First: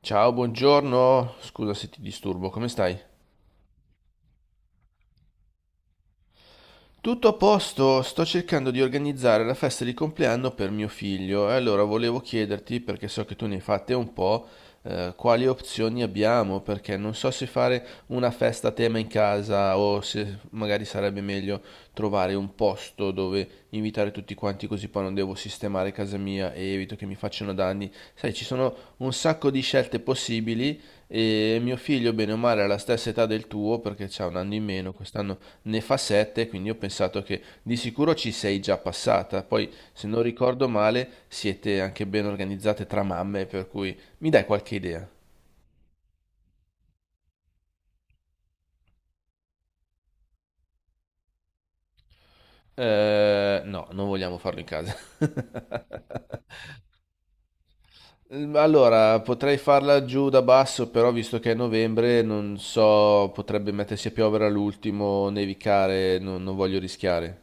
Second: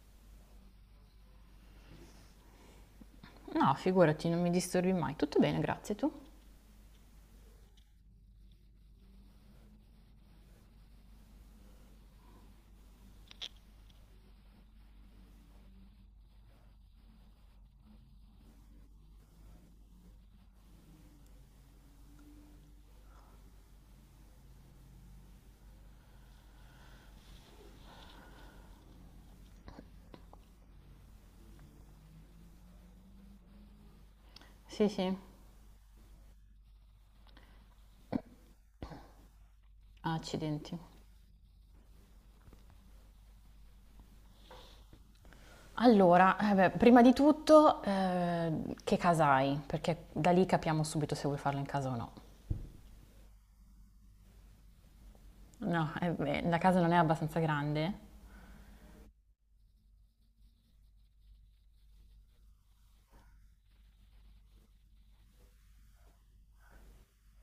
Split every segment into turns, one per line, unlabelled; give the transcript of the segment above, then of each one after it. Ciao, buongiorno. Scusa se ti disturbo, come stai?
No, figurati, non mi disturbi mai. Tutto bene, grazie. Tu?
Tutto a posto, sto cercando di organizzare la festa di compleanno per mio figlio e allora volevo chiederti, perché so che tu ne hai fatte un po', quali opzioni abbiamo, perché non so se fare una festa a tema in casa o se magari sarebbe meglio trovare un posto dove invitare tutti quanti così poi non devo sistemare casa mia e evito che mi facciano danni. Sai, ci sono un sacco di scelte possibili e mio figlio, bene o male, ha la stessa età del tuo perché c'ha un anno in
Sì,
meno,
sì.
quest'anno ne fa 7, quindi ho pensato che di sicuro ci sei già passata. Poi, se non ricordo
Accidenti.
male, siete anche ben organizzate tra mamme, per cui mi dai qualche idea?
Allora, eh beh, prima di tutto, che casa hai? Perché da lì capiamo subito se vuoi farlo in casa o no.
No, non vogliamo farlo in casa.
No, eh beh, la casa non è abbastanza grande?
Allora, potrei farla giù da basso, però visto che è novembre, non so, potrebbe mettersi a piovere all'ultimo, nevicare, non voglio rischiare.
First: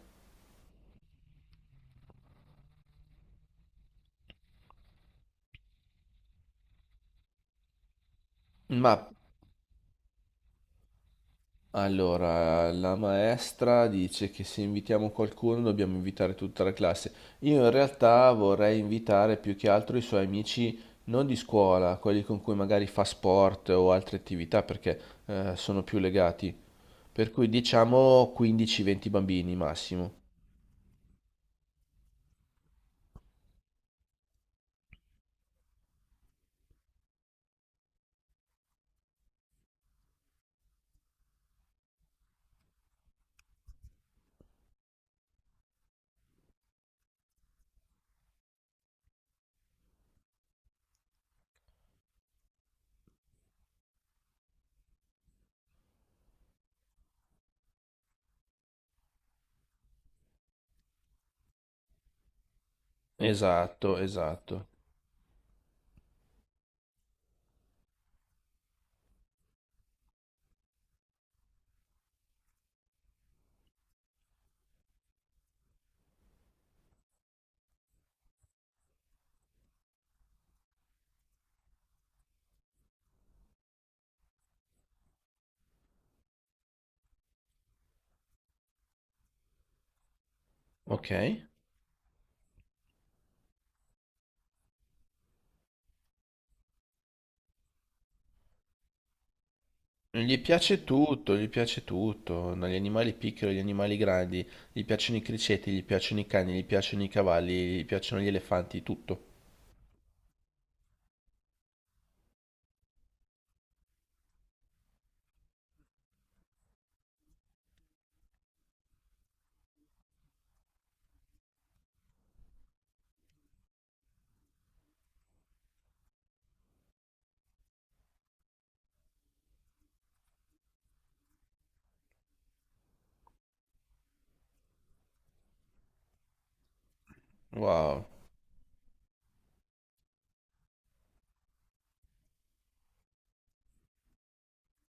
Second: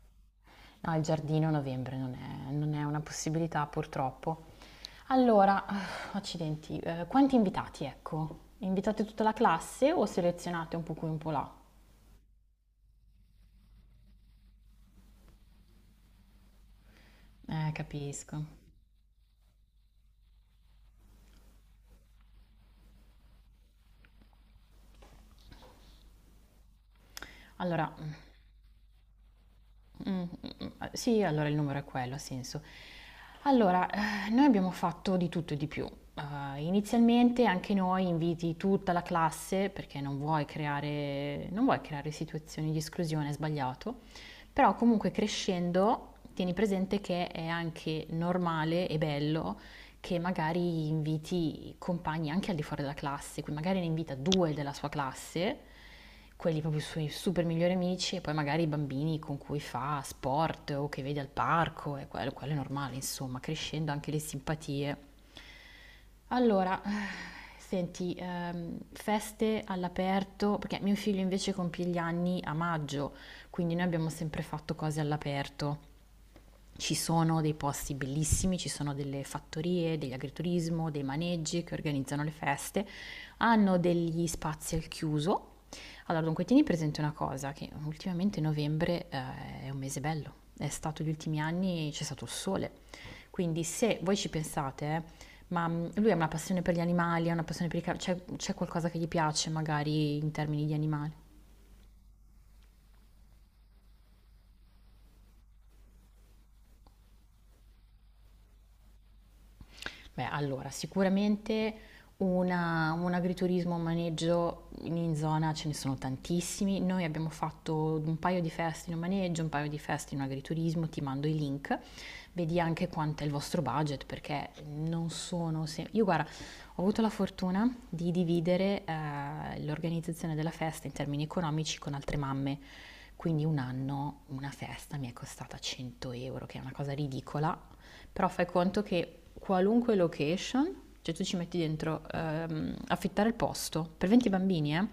No, il giardino a novembre non è una possibilità, purtroppo. Allora, accidenti, quanti invitati, ecco?
Ma
Invitate tutta la classe o selezionate un po' qui, un po' là?
allora, la maestra dice che se invitiamo qualcuno dobbiamo invitare tutta la classe. Io in realtà
Capisco.
vorrei invitare più che altro i suoi amici non di scuola, quelli con cui magari fa sport o altre attività, perché sono più legati. Per cui
Allora,
diciamo 15-20 bambini
mh,
massimo.
sì, allora il numero è quello, ha senso. Allora, noi abbiamo fatto di tutto e di più. Inizialmente anche noi inviti tutta la classe, perché non vuoi creare situazioni di esclusione, è sbagliato, però comunque crescendo tieni presente che è anche normale e bello che magari inviti compagni anche al di fuori della classe, quindi magari ne invita due della sua classe, quelli proprio i suoi super migliori amici, e poi magari i bambini con cui fa sport o che vede al parco, e quello è normale, insomma, crescendo
Esatto,
anche le
esatto.
simpatie. Allora, senti, feste all'aperto, perché mio figlio invece compie gli anni a maggio, quindi noi abbiamo sempre fatto cose all'aperto. Ci sono dei posti bellissimi, ci sono delle fattorie, degli agriturismo, dei maneggi che organizzano le feste, hanno degli spazi al chiuso. Allora, dunque, tieni presente una cosa, che ultimamente novembre è un mese bello, è stato gli
Ok.
ultimi anni, c'è stato il sole, quindi se voi ci pensate, lui ha una passione per gli animali, ha una passione per i c'è qualcosa che gli piace magari in termini di animali.
Gli piace tutto, dagli animali piccoli agli animali grandi, gli piacciono i criceti, gli piacciono i cani, gli piacciono i cavalli, gli piacciono gli elefanti, tutto.
Beh, allora, sicuramente un agriturismo, un maneggio in zona ce ne sono tantissimi. Noi abbiamo fatto un paio di feste in un maneggio, un paio di feste in un agriturismo, ti mando i link. Vedi anche quanto è il vostro budget, perché non sono... se- Io guarda, ho avuto la fortuna di dividere l'organizzazione della festa in termini economici con altre mamme. Quindi un anno una festa mi è costata 100 euro, che è una cosa ridicola,
Wow.
però fai conto che qualunque location, cioè tu ci metti dentro affittare il posto per 20 bambini,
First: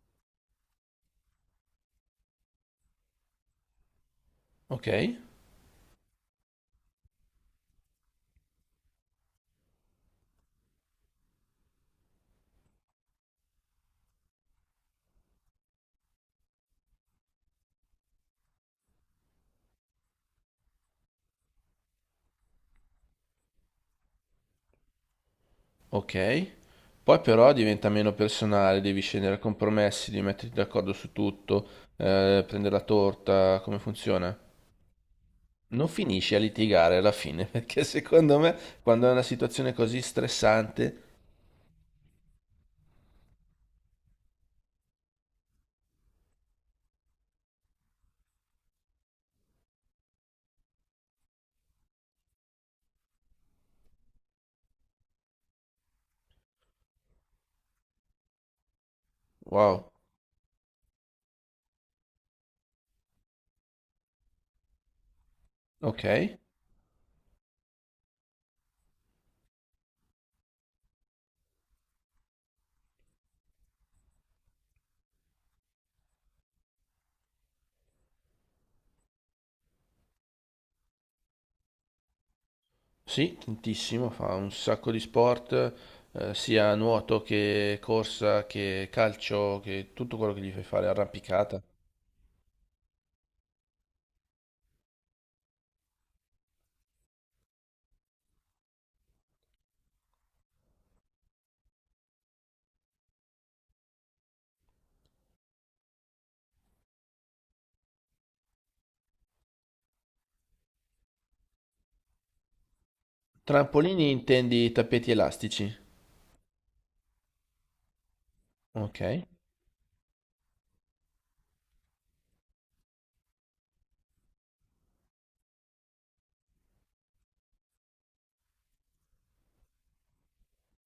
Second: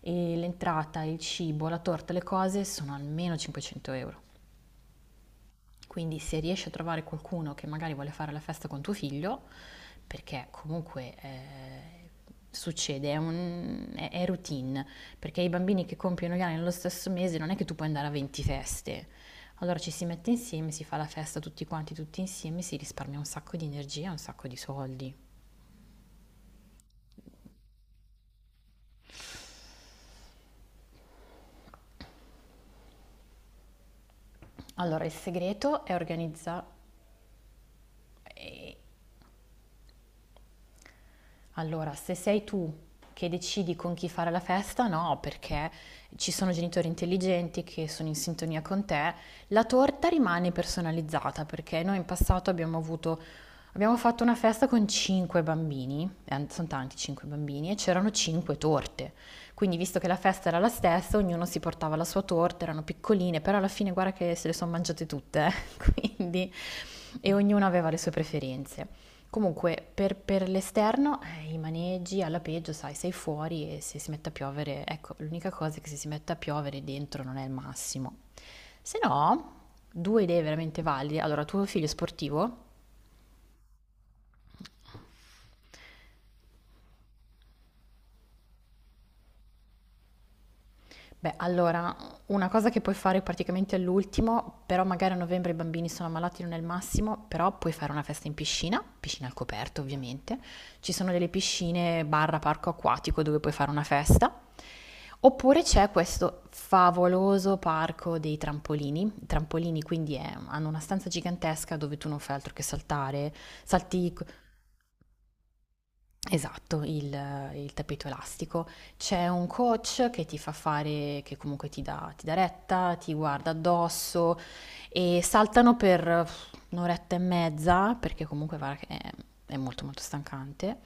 e l'entrata, il cibo, la torta, le cose sono almeno 500 euro.
Ok,
Quindi se riesci a trovare qualcuno che magari vuole fare la festa con tuo figlio, perché comunque succede, è routine, perché i bambini che compiono gli anni nello stesso mese non è che tu puoi andare a 20 feste. Allora ci si mette insieme, si fa la festa tutti quanti, tutti insieme, si risparmia un sacco di energia, un sacco di soldi.
ok. Poi però diventa meno personale, devi scendere a compromessi, devi metterti d'accordo su tutto, prendere la torta, come funziona?
Allora il segreto
Non
è
finisci a
organizza-
litigare alla fine, perché secondo me quando è una situazione così stressante.
Allora, se sei tu che decidi con chi fare la festa, no, perché ci sono genitori intelligenti che sono in sintonia con te, la torta rimane personalizzata, perché noi in passato abbiamo fatto una festa con cinque bambini, sono tanti cinque bambini, e c'erano cinque torte. Quindi,
Wow.
visto che la festa era la stessa, ognuno si portava la sua torta, erano piccoline, però alla fine guarda che se le sono mangiate tutte,
Ok.
quindi, e ognuno aveva le sue preferenze. Comunque, per l'esterno, i maneggi alla peggio, sai, sei fuori e se si mette a piovere, ecco, l'unica cosa è che se si mette a piovere dentro non è il massimo. Se no, due idee veramente valide. Allora, tuo figlio è sportivo?
Sì, tantissimo, fa un sacco di sport, sia nuoto che corsa che calcio, che tutto quello che gli fai fare,
Beh,
arrampicata.
allora, una cosa che puoi fare praticamente all'ultimo, però magari a novembre i bambini sono ammalati, non è il massimo, però puoi fare una festa in piscina, piscina al coperto ovviamente, ci sono delle piscine barra parco acquatico dove puoi fare una festa, oppure c'è questo favoloso parco dei trampolini, i trampolini quindi hanno una stanza gigantesca dove tu non fai altro che saltare,
Trampolini
salti.
intendi tappeti elastici?
Esatto, il tappeto elastico.
Ok.
C'è un coach che ti fa fare che comunque ti dà retta, ti guarda addosso e saltano per un'oretta e mezza, perché comunque guarda che è molto, molto stancante,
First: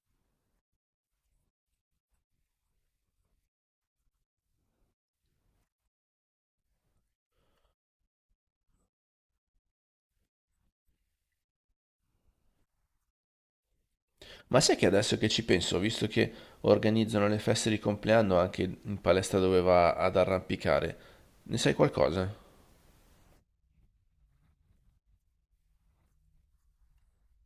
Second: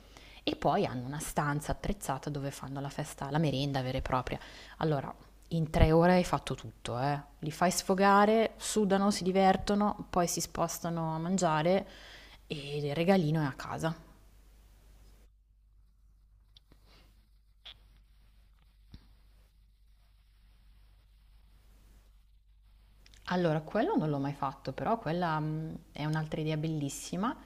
e poi hanno una stanza attrezzata dove fanno la festa la merenda vera e propria. Allora, in 3 ore hai fatto tutto, eh. Li fai sfogare, sudano, si divertono, poi si spostano a mangiare e il regalino è a casa.
Ma sai che adesso che ci penso, visto che organizzano le feste di compleanno anche in palestra dove va ad arrampicare, ne sai qualcosa?
Allora, quello non l'ho mai fatto, però quella, è un'altra idea bellissima.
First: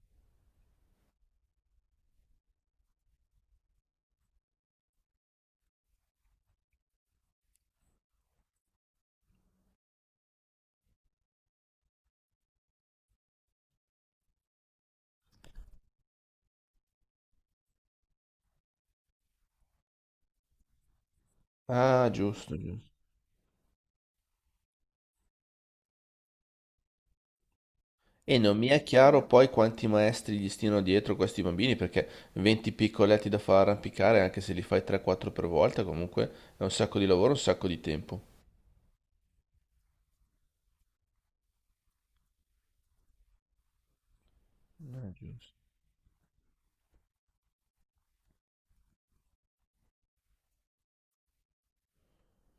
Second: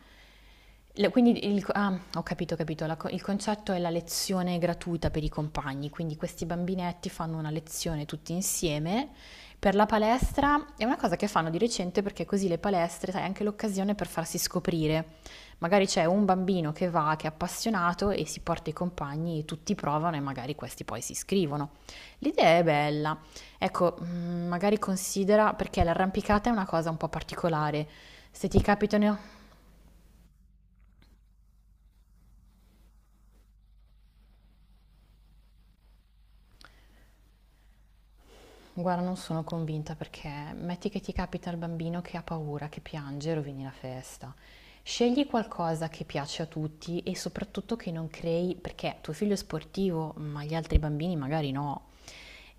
Le quindi il ah, ho capito, la co il concetto è la lezione gratuita per i compagni, quindi questi bambinetti fanno una lezione tutti insieme per la palestra. È una cosa che fanno di recente perché così le palestre, sai, è anche l'occasione per farsi scoprire. Magari c'è un bambino che va, che è appassionato e si porta i compagni e tutti provano e magari questi poi si iscrivono.
Ah, giusto,
L'idea è
giusto.
bella. Ecco, magari considera, perché l'arrampicata è una cosa un po' particolare.
E
Se
non
ti
mi è chiaro
capitano
poi quanti maestri gli stiano dietro questi bambini, perché 20 piccoletti da far arrampicare, anche se li fai 3-4 per volta, comunque è un sacco di lavoro, un sacco di tempo.
Guarda, non sono convinta perché metti che ti capita il bambino che ha paura, che piange, rovini la festa.
Non è
Scegli
giusto.
qualcosa che piace a tutti e soprattutto che non crei, perché tuo figlio è sportivo, ma gli altri bambini magari no.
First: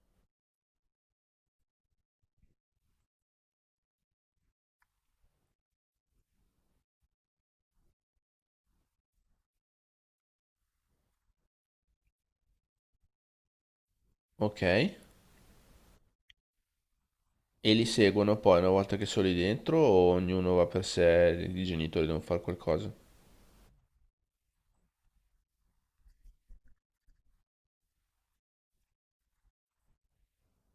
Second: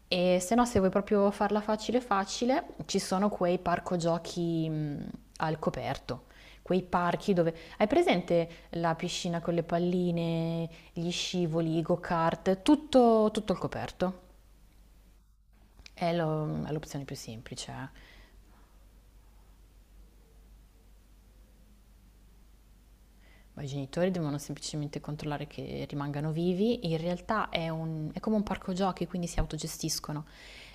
E se no, se vuoi proprio farla facile facile, ci sono quei parco giochi al coperto, quei parchi dove hai presente la piscina con le palline, gli scivoli, i go-kart, tutto, tutto al coperto.
Ok? E
È l'opzione più semplice,
li
eh.
seguono poi una volta che sono lì dentro o ognuno va per sé, i genitori devono fare qualcosa.
Ma i genitori devono semplicemente controllare che rimangano vivi. In realtà è come un parco giochi, quindi si autogestiscono.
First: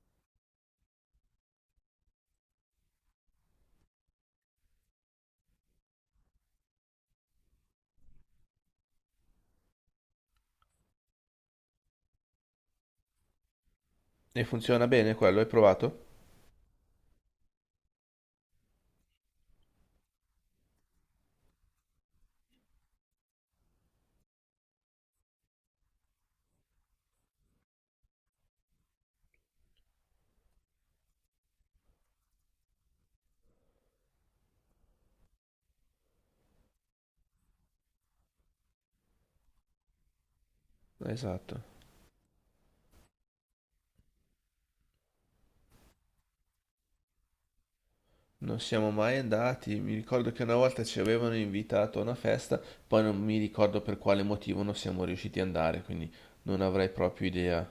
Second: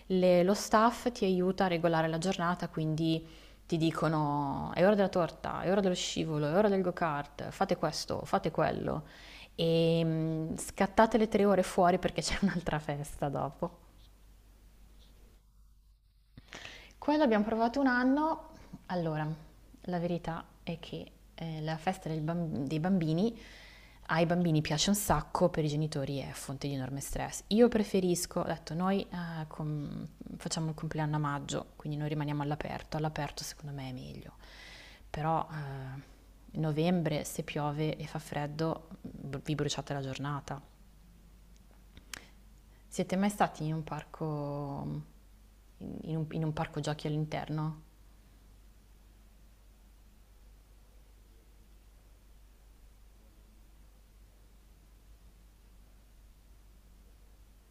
Lo staff ti aiuta a regolare la giornata, quindi ti dicono è ora della torta, è ora dello scivolo, è ora del go-kart, fate questo, fate quello. E scattate le 3 ore fuori perché c'è un'altra festa dopo.
E funziona bene quello, hai provato?
Quello abbiamo provato un anno. Allora, la verità è che la festa del bam- dei bambini ai bambini piace un sacco, per i genitori è fonte di enorme stress. Io preferisco, ho detto, noi facciamo il compleanno a maggio, quindi noi rimaniamo all'aperto. All'aperto secondo me è meglio. Però novembre, se piove e fa freddo, vi bruciate la giornata.
Esatto.
Siete mai stati in un parco, in un parco giochi all'interno?
Non siamo mai andati, mi ricordo che una volta ci avevano invitato a una festa, poi non mi ricordo per quale motivo non siamo riusciti ad andare, quindi non avrei proprio idea.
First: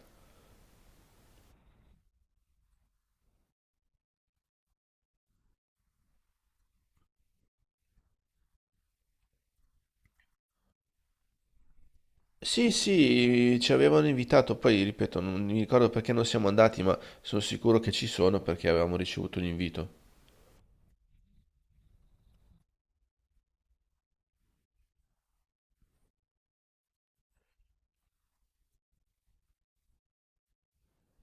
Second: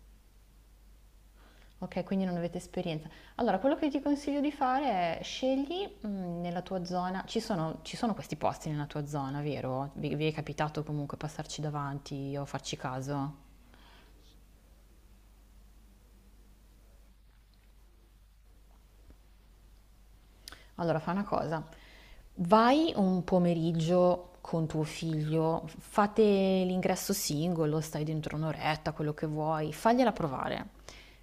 Ok, quindi non avete esperienza. Allora, quello che ti consiglio di fare è scegli nella tua zona, ci sono questi posti nella tua zona, vero? Vi è capitato comunque passarci davanti o
Sì,
farci caso?
sì, ci avevano invitato, poi ripeto, non mi ricordo perché non siamo andati, ma sono sicuro che ci sono perché avevamo ricevuto l'invito.
Allora, fa una cosa. Vai un pomeriggio con tuo figlio, fate l'ingresso singolo, stai dentro un'oretta, quello che vuoi, fagliela provare.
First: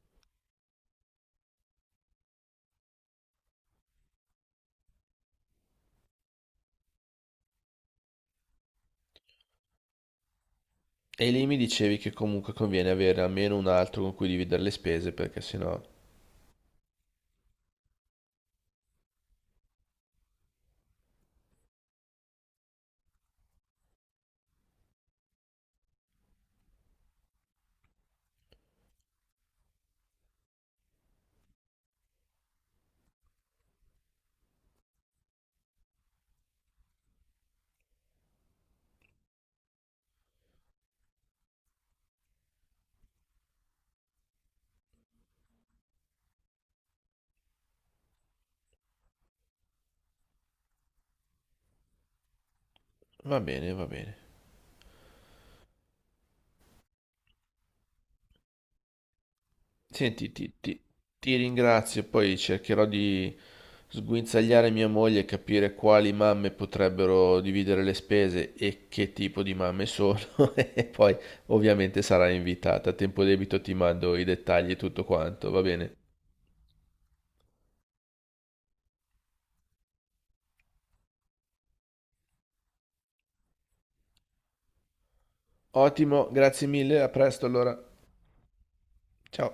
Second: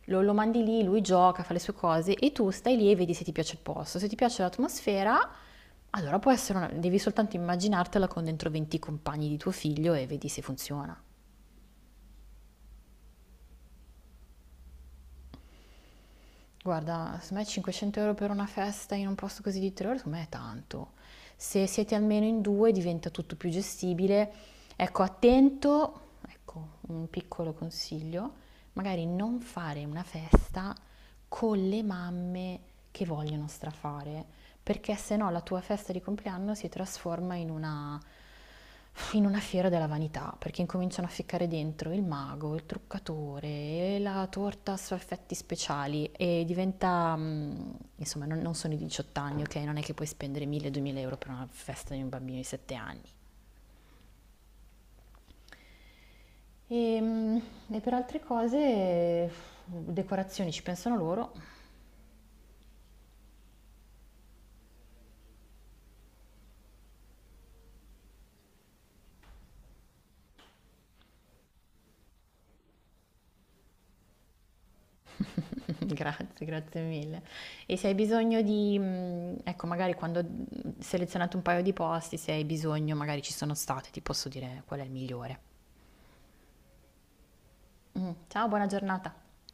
Lo mandi lì, lui gioca, fa le sue cose e tu stai lì e vedi se ti piace il posto. Se ti piace l'atmosfera, allora devi soltanto immaginartela con dentro 20 compagni di tuo figlio e vedi se funziona.
E lì mi dicevi che comunque conviene avere almeno un altro con cui dividere le spese perché sennò...
Guarda, secondo me 500 euro per una festa in un posto così di 3 ore, secondo me è tanto. Se siete almeno in due diventa tutto più gestibile. Ecco, attento, ecco, un piccolo consiglio, magari non fare una festa con le mamme che vogliono strafare, perché se no la tua festa di compleanno si trasforma in una fiera della vanità, perché incominciano a ficcare dentro il mago, il truccatore, e la torta a effetti speciali e diventa, insomma, non sono i 18 anni, ok? Non è che puoi spendere 1000-2000 euro per una festa di un bambino di 7 anni.
Va bene, va bene.
E, e per altre cose,
Senti,
decorazioni ci pensano loro.
ti ringrazio, poi cercherò di sguinzagliare mia moglie e capire quali mamme potrebbero dividere le spese e che tipo di mamme sono. E poi ovviamente sarai invitata. A tempo debito ti mando i dettagli e tutto quanto, va bene?
Grazie, grazie mille. E se hai bisogno di, ecco magari quando, selezionate un paio di posti, se hai bisogno magari ci sono state, ti posso dire qual è il migliore.
Ottimo, grazie mille, a presto allora.
Ciao, buona giornata.
Ciao.